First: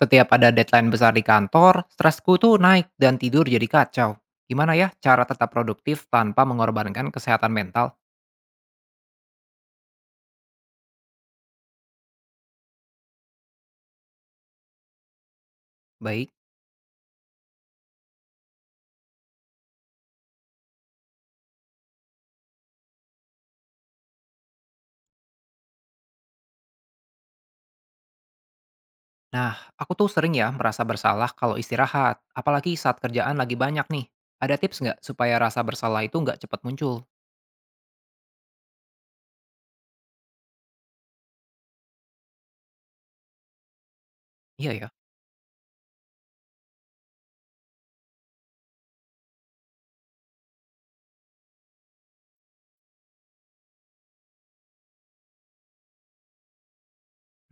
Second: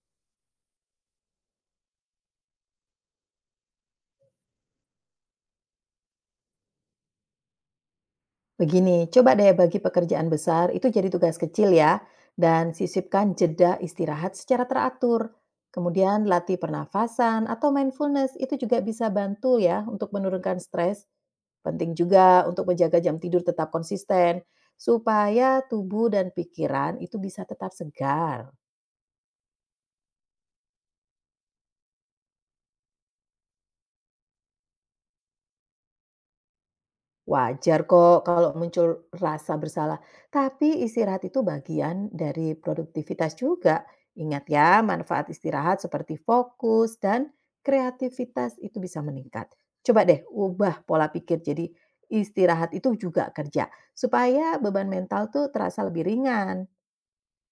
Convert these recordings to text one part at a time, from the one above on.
Setiap ada deadline besar di kantor, stresku tuh naik dan tidur jadi kacau. Gimana ya cara tetap produktif tanpa mengorbankan kesehatan mental? Begini, coba deh bagi pekerjaan besar itu jadi tugas kecil ya, dan sisipkan jeda istirahat secara teratur. Kemudian Baik. latih pernafasan atau mindfulness itu juga bisa bantu ya untuk menurunkan stres. Penting juga untuk menjaga jam tidur tetap konsisten, supaya tubuh dan pikiran itu bisa tetap segar. Nah, aku tuh sering ya merasa bersalah kalau istirahat, apalagi saat kerjaan lagi banyak nih. Ada tips nggak supaya rasa bersalah itu nggak cepat muncul? Wajar kok kalau muncul rasa bersalah, tapi istirahat itu bagian dari produktivitas juga. Ingat Iya ya, ya. manfaat istirahat seperti fokus dan kreativitas itu bisa meningkat. Coba deh ubah pola pikir jadi istirahat itu juga kerja supaya beban mental tuh terasa lebih ringan.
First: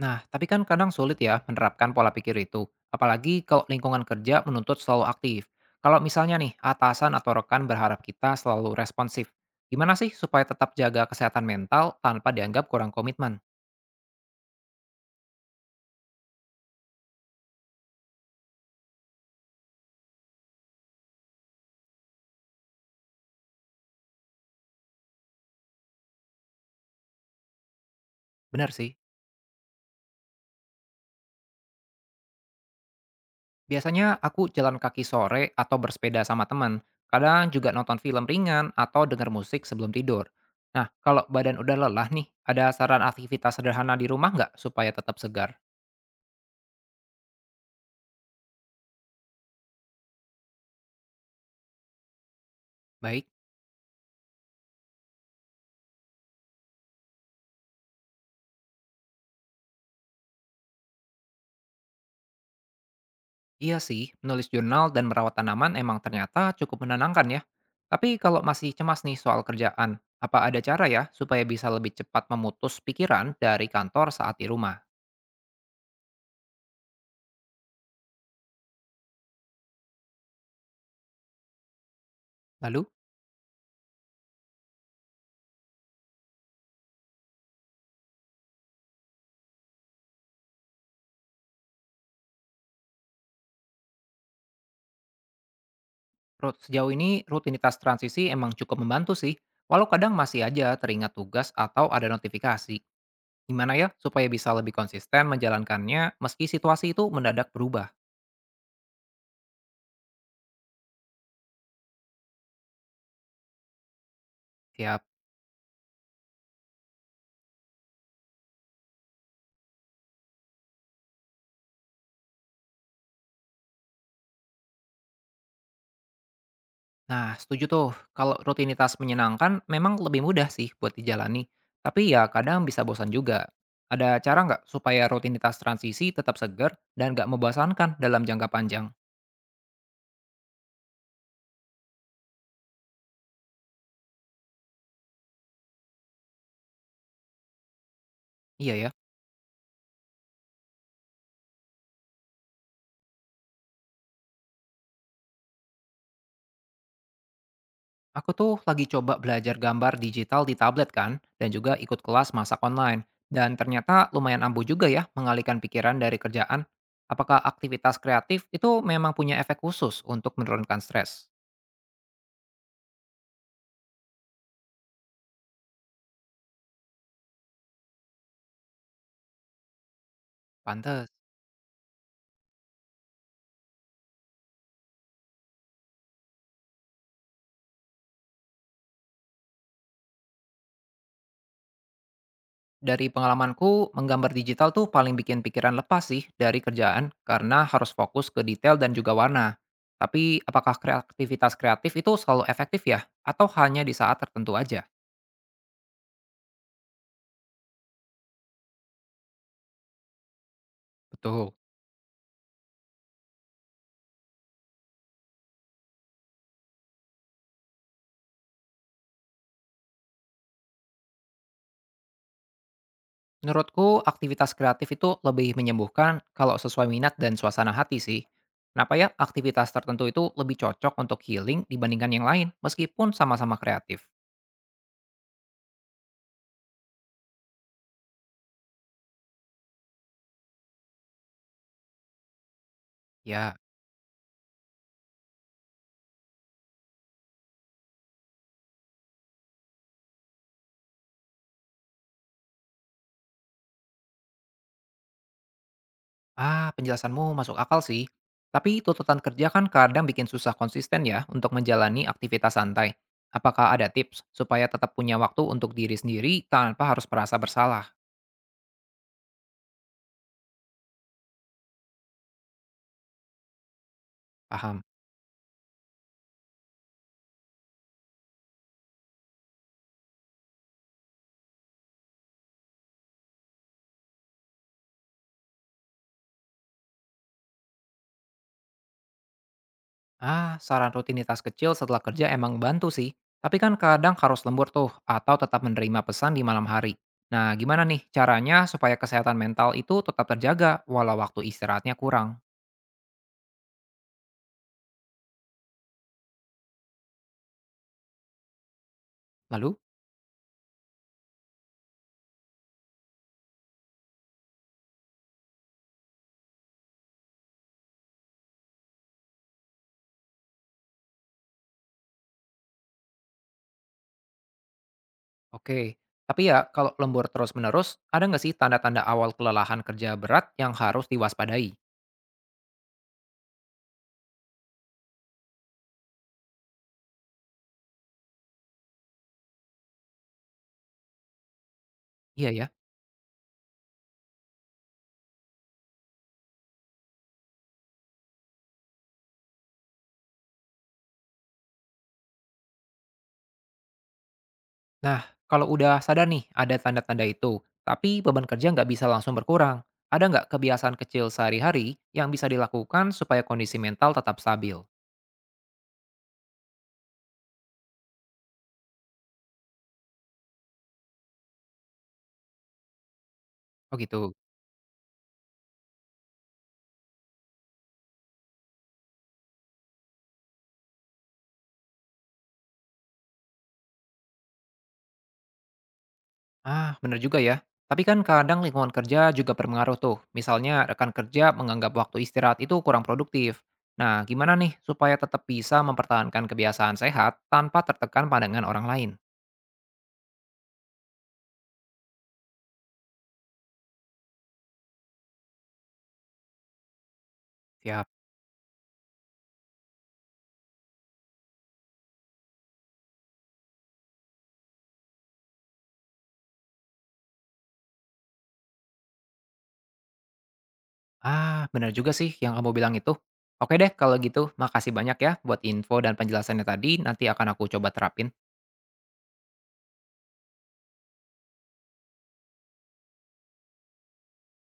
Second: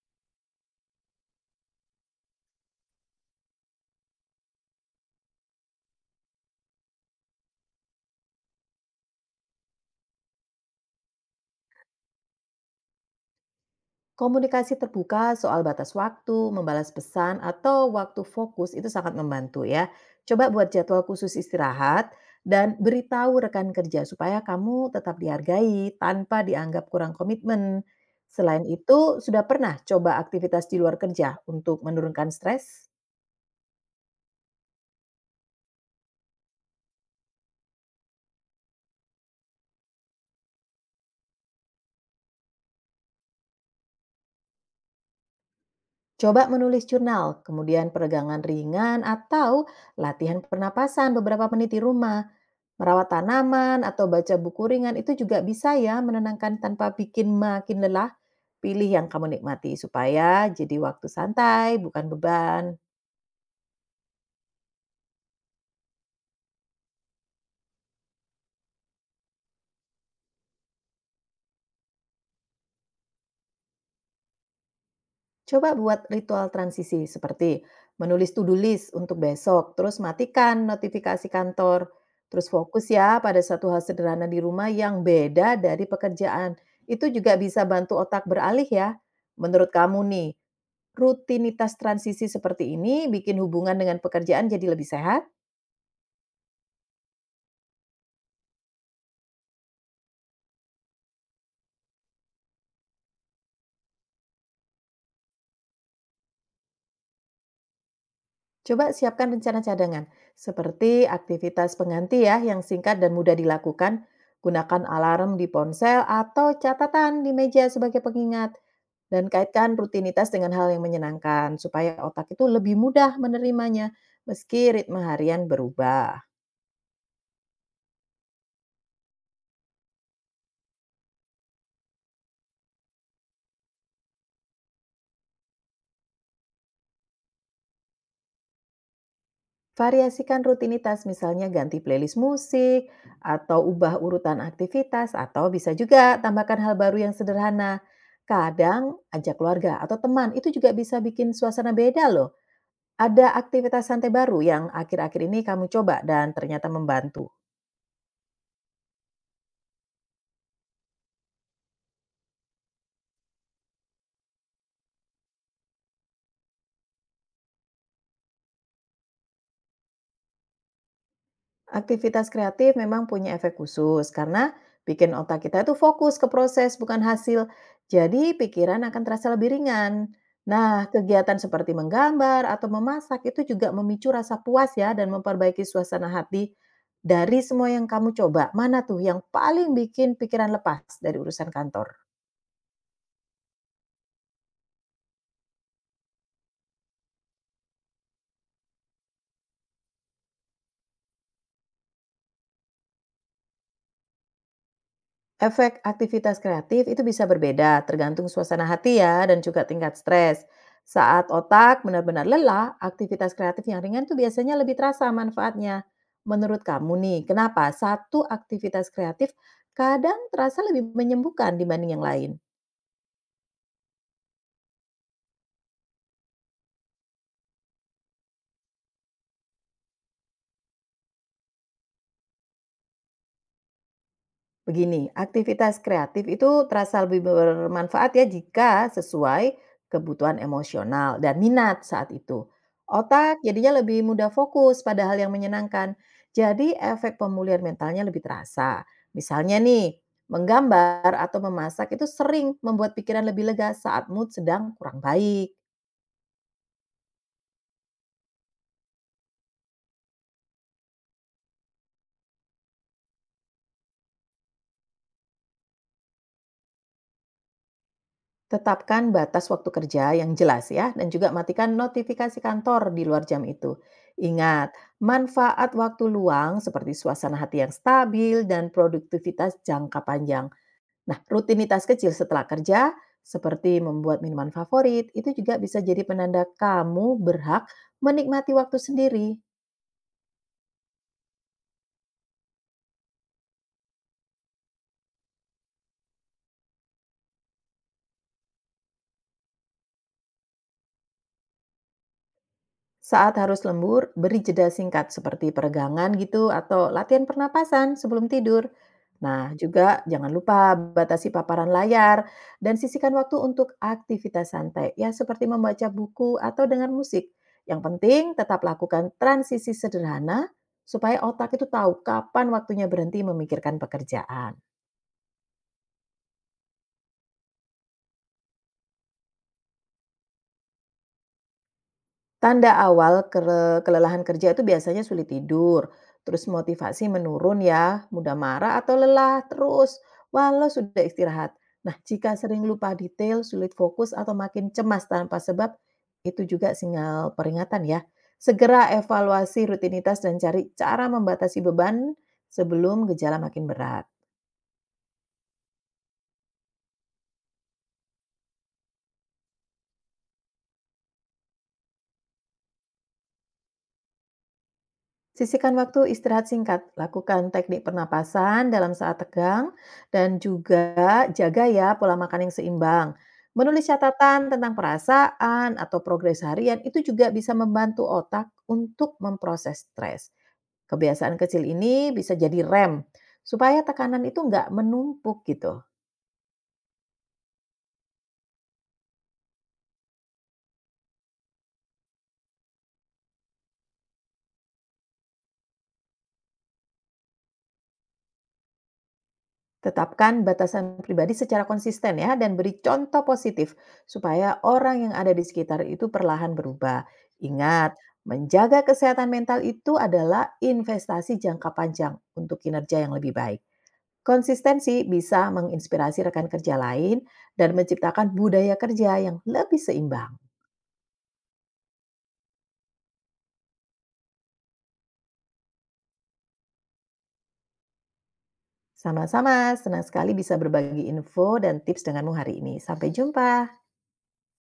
Nah, tapi kan kadang sulit ya menerapkan pola pikir itu, apalagi kalau lingkungan kerja menuntut selalu aktif. Kalau misalnya nih, atasan atau rekan berharap kita selalu responsif. Gimana sih supaya tetap jaga kesehatan mental tanpa dianggap kurang komitmen? Komunikasi terbuka soal batas waktu, membalas pesan, atau waktu fokus itu sangat membantu ya. Coba buat jadwal khusus istirahat dan beritahu rekan kerja supaya kamu tetap dihargai tanpa dianggap kurang komitmen. Selain Bener sih. itu, sudah pernah coba aktivitas di luar kerja untuk menurunkan stres? Biasanya aku jalan kaki sore atau bersepeda sama teman. Kadang juga nonton film ringan atau denger musik sebelum tidur. Nah, kalau badan udah lelah nih, ada saran aktivitas sederhana di rumah nggak supaya tetap segar? Coba menulis jurnal, kemudian peregangan ringan atau latihan pernapasan beberapa menit di rumah. Merawat Baik. tanaman atau baca buku ringan itu juga bisa ya menenangkan tanpa bikin makin lelah. Pilih yang kamu nikmati supaya jadi waktu santai, bukan beban. Iya sih, menulis jurnal dan merawat tanaman emang ternyata cukup menenangkan ya. Tapi kalau masih cemas nih soal kerjaan, apa ada cara ya supaya bisa lebih cepat memutus pikiran dari kantor saat di rumah? Coba buat ritual transisi seperti menulis to-do list untuk besok, terus matikan notifikasi kantor, terus Lalu, fokus ya pada satu hal sederhana di rumah yang beda dari pekerjaan. Itu juga bisa bantu otak beralih ya. Menurut kamu nih, rutinitas transisi seperti ini bikin hubungan dengan pekerjaan jadi lebih sehat? Sejauh ini rutinitas transisi emang cukup membantu sih, walau kadang masih aja teringat tugas atau ada notifikasi. Gimana ya supaya bisa lebih konsisten menjalankannya meski situasi itu mendadak berubah? Coba siapkan rencana cadangan, seperti aktivitas pengganti ya yang singkat dan mudah dilakukan. Gunakan Tiap. alarm di ponsel atau catatan di meja sebagai pengingat. Dan kaitkan rutinitas dengan hal yang menyenangkan, supaya otak itu lebih mudah menerimanya meski ritme harian berubah. Nah, setuju tuh. Kalau rutinitas menyenangkan memang lebih mudah sih buat dijalani. Tapi ya kadang bisa bosan juga. Ada cara nggak supaya rutinitas transisi tetap segar dan nggak membosankan dalam jangka panjang? Variasikan rutinitas, misalnya ganti playlist musik, atau ubah urutan aktivitas, atau bisa juga tambahkan hal baru yang sederhana. Iya Kadang ya. ajak keluarga atau teman, itu juga bisa bikin suasana beda loh. Ada aktivitas santai baru yang akhir-akhir ini kamu coba dan ternyata membantu. Aku tuh lagi coba belajar gambar digital di tablet kan, dan juga ikut kelas masak online. Dan ternyata lumayan ampuh juga ya mengalihkan pikiran dari kerjaan. Apakah aktivitas kreatif itu memang punya efek khusus untuk menurunkan stres? Aktivitas kreatif memang punya efek khusus karena bikin otak kita itu fokus ke proses bukan hasil. Jadi pikiran akan terasa lebih ringan. Nah, Pantes. kegiatan seperti menggambar atau memasak itu juga memicu rasa puas ya dan memperbaiki suasana hati. Dari semua yang kamu coba, mana tuh yang paling bikin pikiran lepas dari urusan kantor? Dari pengalamanku, menggambar digital tuh paling bikin pikiran lepas sih dari kerjaan karena harus fokus ke detail dan juga warna. Tapi apakah aktivitas kreatif itu selalu efektif ya? Atau hanya di saat tertentu aja? Efek aktivitas kreatif itu bisa berbeda tergantung suasana hati ya dan juga tingkat stres. Saat Betul. otak benar-benar lelah, aktivitas kreatif yang ringan tuh biasanya lebih terasa manfaatnya. Menurut kamu nih, kenapa satu aktivitas kreatif kadang terasa lebih menyembuhkan dibanding yang lain? Menurutku, aktivitas kreatif itu lebih menyembuhkan kalau sesuai minat dan suasana hati sih. Kenapa ya aktivitas tertentu itu lebih cocok untuk healing dibandingkan yang lain meskipun sama-sama kreatif? Begini, aktivitas kreatif itu terasa lebih bermanfaat ya jika sesuai kebutuhan emosional dan minat saat itu. Otak Ya. jadinya lebih mudah fokus pada hal yang menyenangkan. Jadi efek pemulihan mentalnya lebih terasa. Misalnya nih, menggambar atau memasak itu sering membuat pikiran lebih lega saat mood sedang kurang baik. Ah, penjelasanmu masuk akal sih. Tapi tuntutan kerja kan kadang bikin susah konsisten ya untuk menjalani aktivitas santai. Apakah ada tips supaya tetap punya waktu untuk diri sendiri tanpa harus merasa bersalah? Tetapkan batas waktu kerja yang jelas ya, dan juga matikan notifikasi kantor di luar jam itu. Ingat, Paham. manfaat waktu luang seperti suasana hati yang stabil dan produktivitas jangka panjang. Nah, rutinitas kecil setelah kerja, seperti membuat minuman favorit, itu juga bisa jadi penanda kamu berhak menikmati waktu sendiri. Ah, saran rutinitas kecil setelah kerja emang bantu sih. Tapi kan kadang harus lembur tuh atau tetap menerima pesan di malam hari. Nah, gimana nih caranya supaya kesehatan mental itu tetap terjaga walau waktu istirahatnya kurang? Saat harus lembur, beri jeda singkat seperti peregangan gitu atau latihan pernapasan sebelum tidur. Nah, Lalu? juga jangan lupa batasi paparan layar dan sisihkan waktu untuk aktivitas santai, ya seperti membaca buku atau dengar musik. Yang penting tetap lakukan transisi sederhana supaya otak itu tahu kapan waktunya berhenti memikirkan pekerjaan. Oke, tapi ya kalau lembur terus-menerus, ada nggak sih tanda-tanda awal kelelahan kerja berat yang harus diwaspadai? Tanda awal kelelahan kerja itu biasanya sulit tidur, terus motivasi menurun ya, mudah marah atau lelah terus walau sudah istirahat. Nah, jika Iya sering ya. lupa detail, sulit fokus atau makin cemas tanpa sebab, itu juga sinyal peringatan ya. Segera evaluasi rutinitas dan cari cara membatasi beban sebelum gejala makin berat. Nah, kalau udah sadar nih ada tanda-tanda itu, tapi beban kerja nggak bisa langsung berkurang, ada nggak kebiasaan kecil sehari-hari yang bisa dilakukan supaya kondisi mental tetap stabil? Sisihkan waktu istirahat singkat, lakukan teknik pernapasan dalam saat tegang, dan juga jaga ya pola makan yang seimbang. Menulis Oh gitu. catatan tentang perasaan atau progres harian itu juga bisa membantu otak untuk memproses stres. Kebiasaan kecil ini bisa jadi rem, supaya tekanan itu nggak menumpuk gitu. Ah, benar juga ya. Tapi kan kadang lingkungan kerja juga berpengaruh tuh. Misalnya rekan kerja menganggap waktu istirahat itu kurang produktif. Nah, gimana nih supaya tetap bisa mempertahankan kebiasaan sehat tanpa tertekan pandangan orang lain? Tetapkan batasan pribadi secara konsisten ya dan beri contoh positif supaya orang yang ada di sekitar itu perlahan berubah. Ingat, Siap. menjaga kesehatan mental itu adalah investasi jangka panjang untuk kinerja yang lebih baik. Konsistensi bisa menginspirasi rekan kerja lain dan menciptakan budaya kerja yang lebih seimbang. Ah, benar juga sih yang kamu bilang itu. Oke deh, kalau gitu makasih banyak ya buat info dan penjelasannya tadi. Nanti akan aku coba terapin. Sama-sama, senang sekali bisa berbagi info dan tips denganmu hari ini. Sampai jumpa.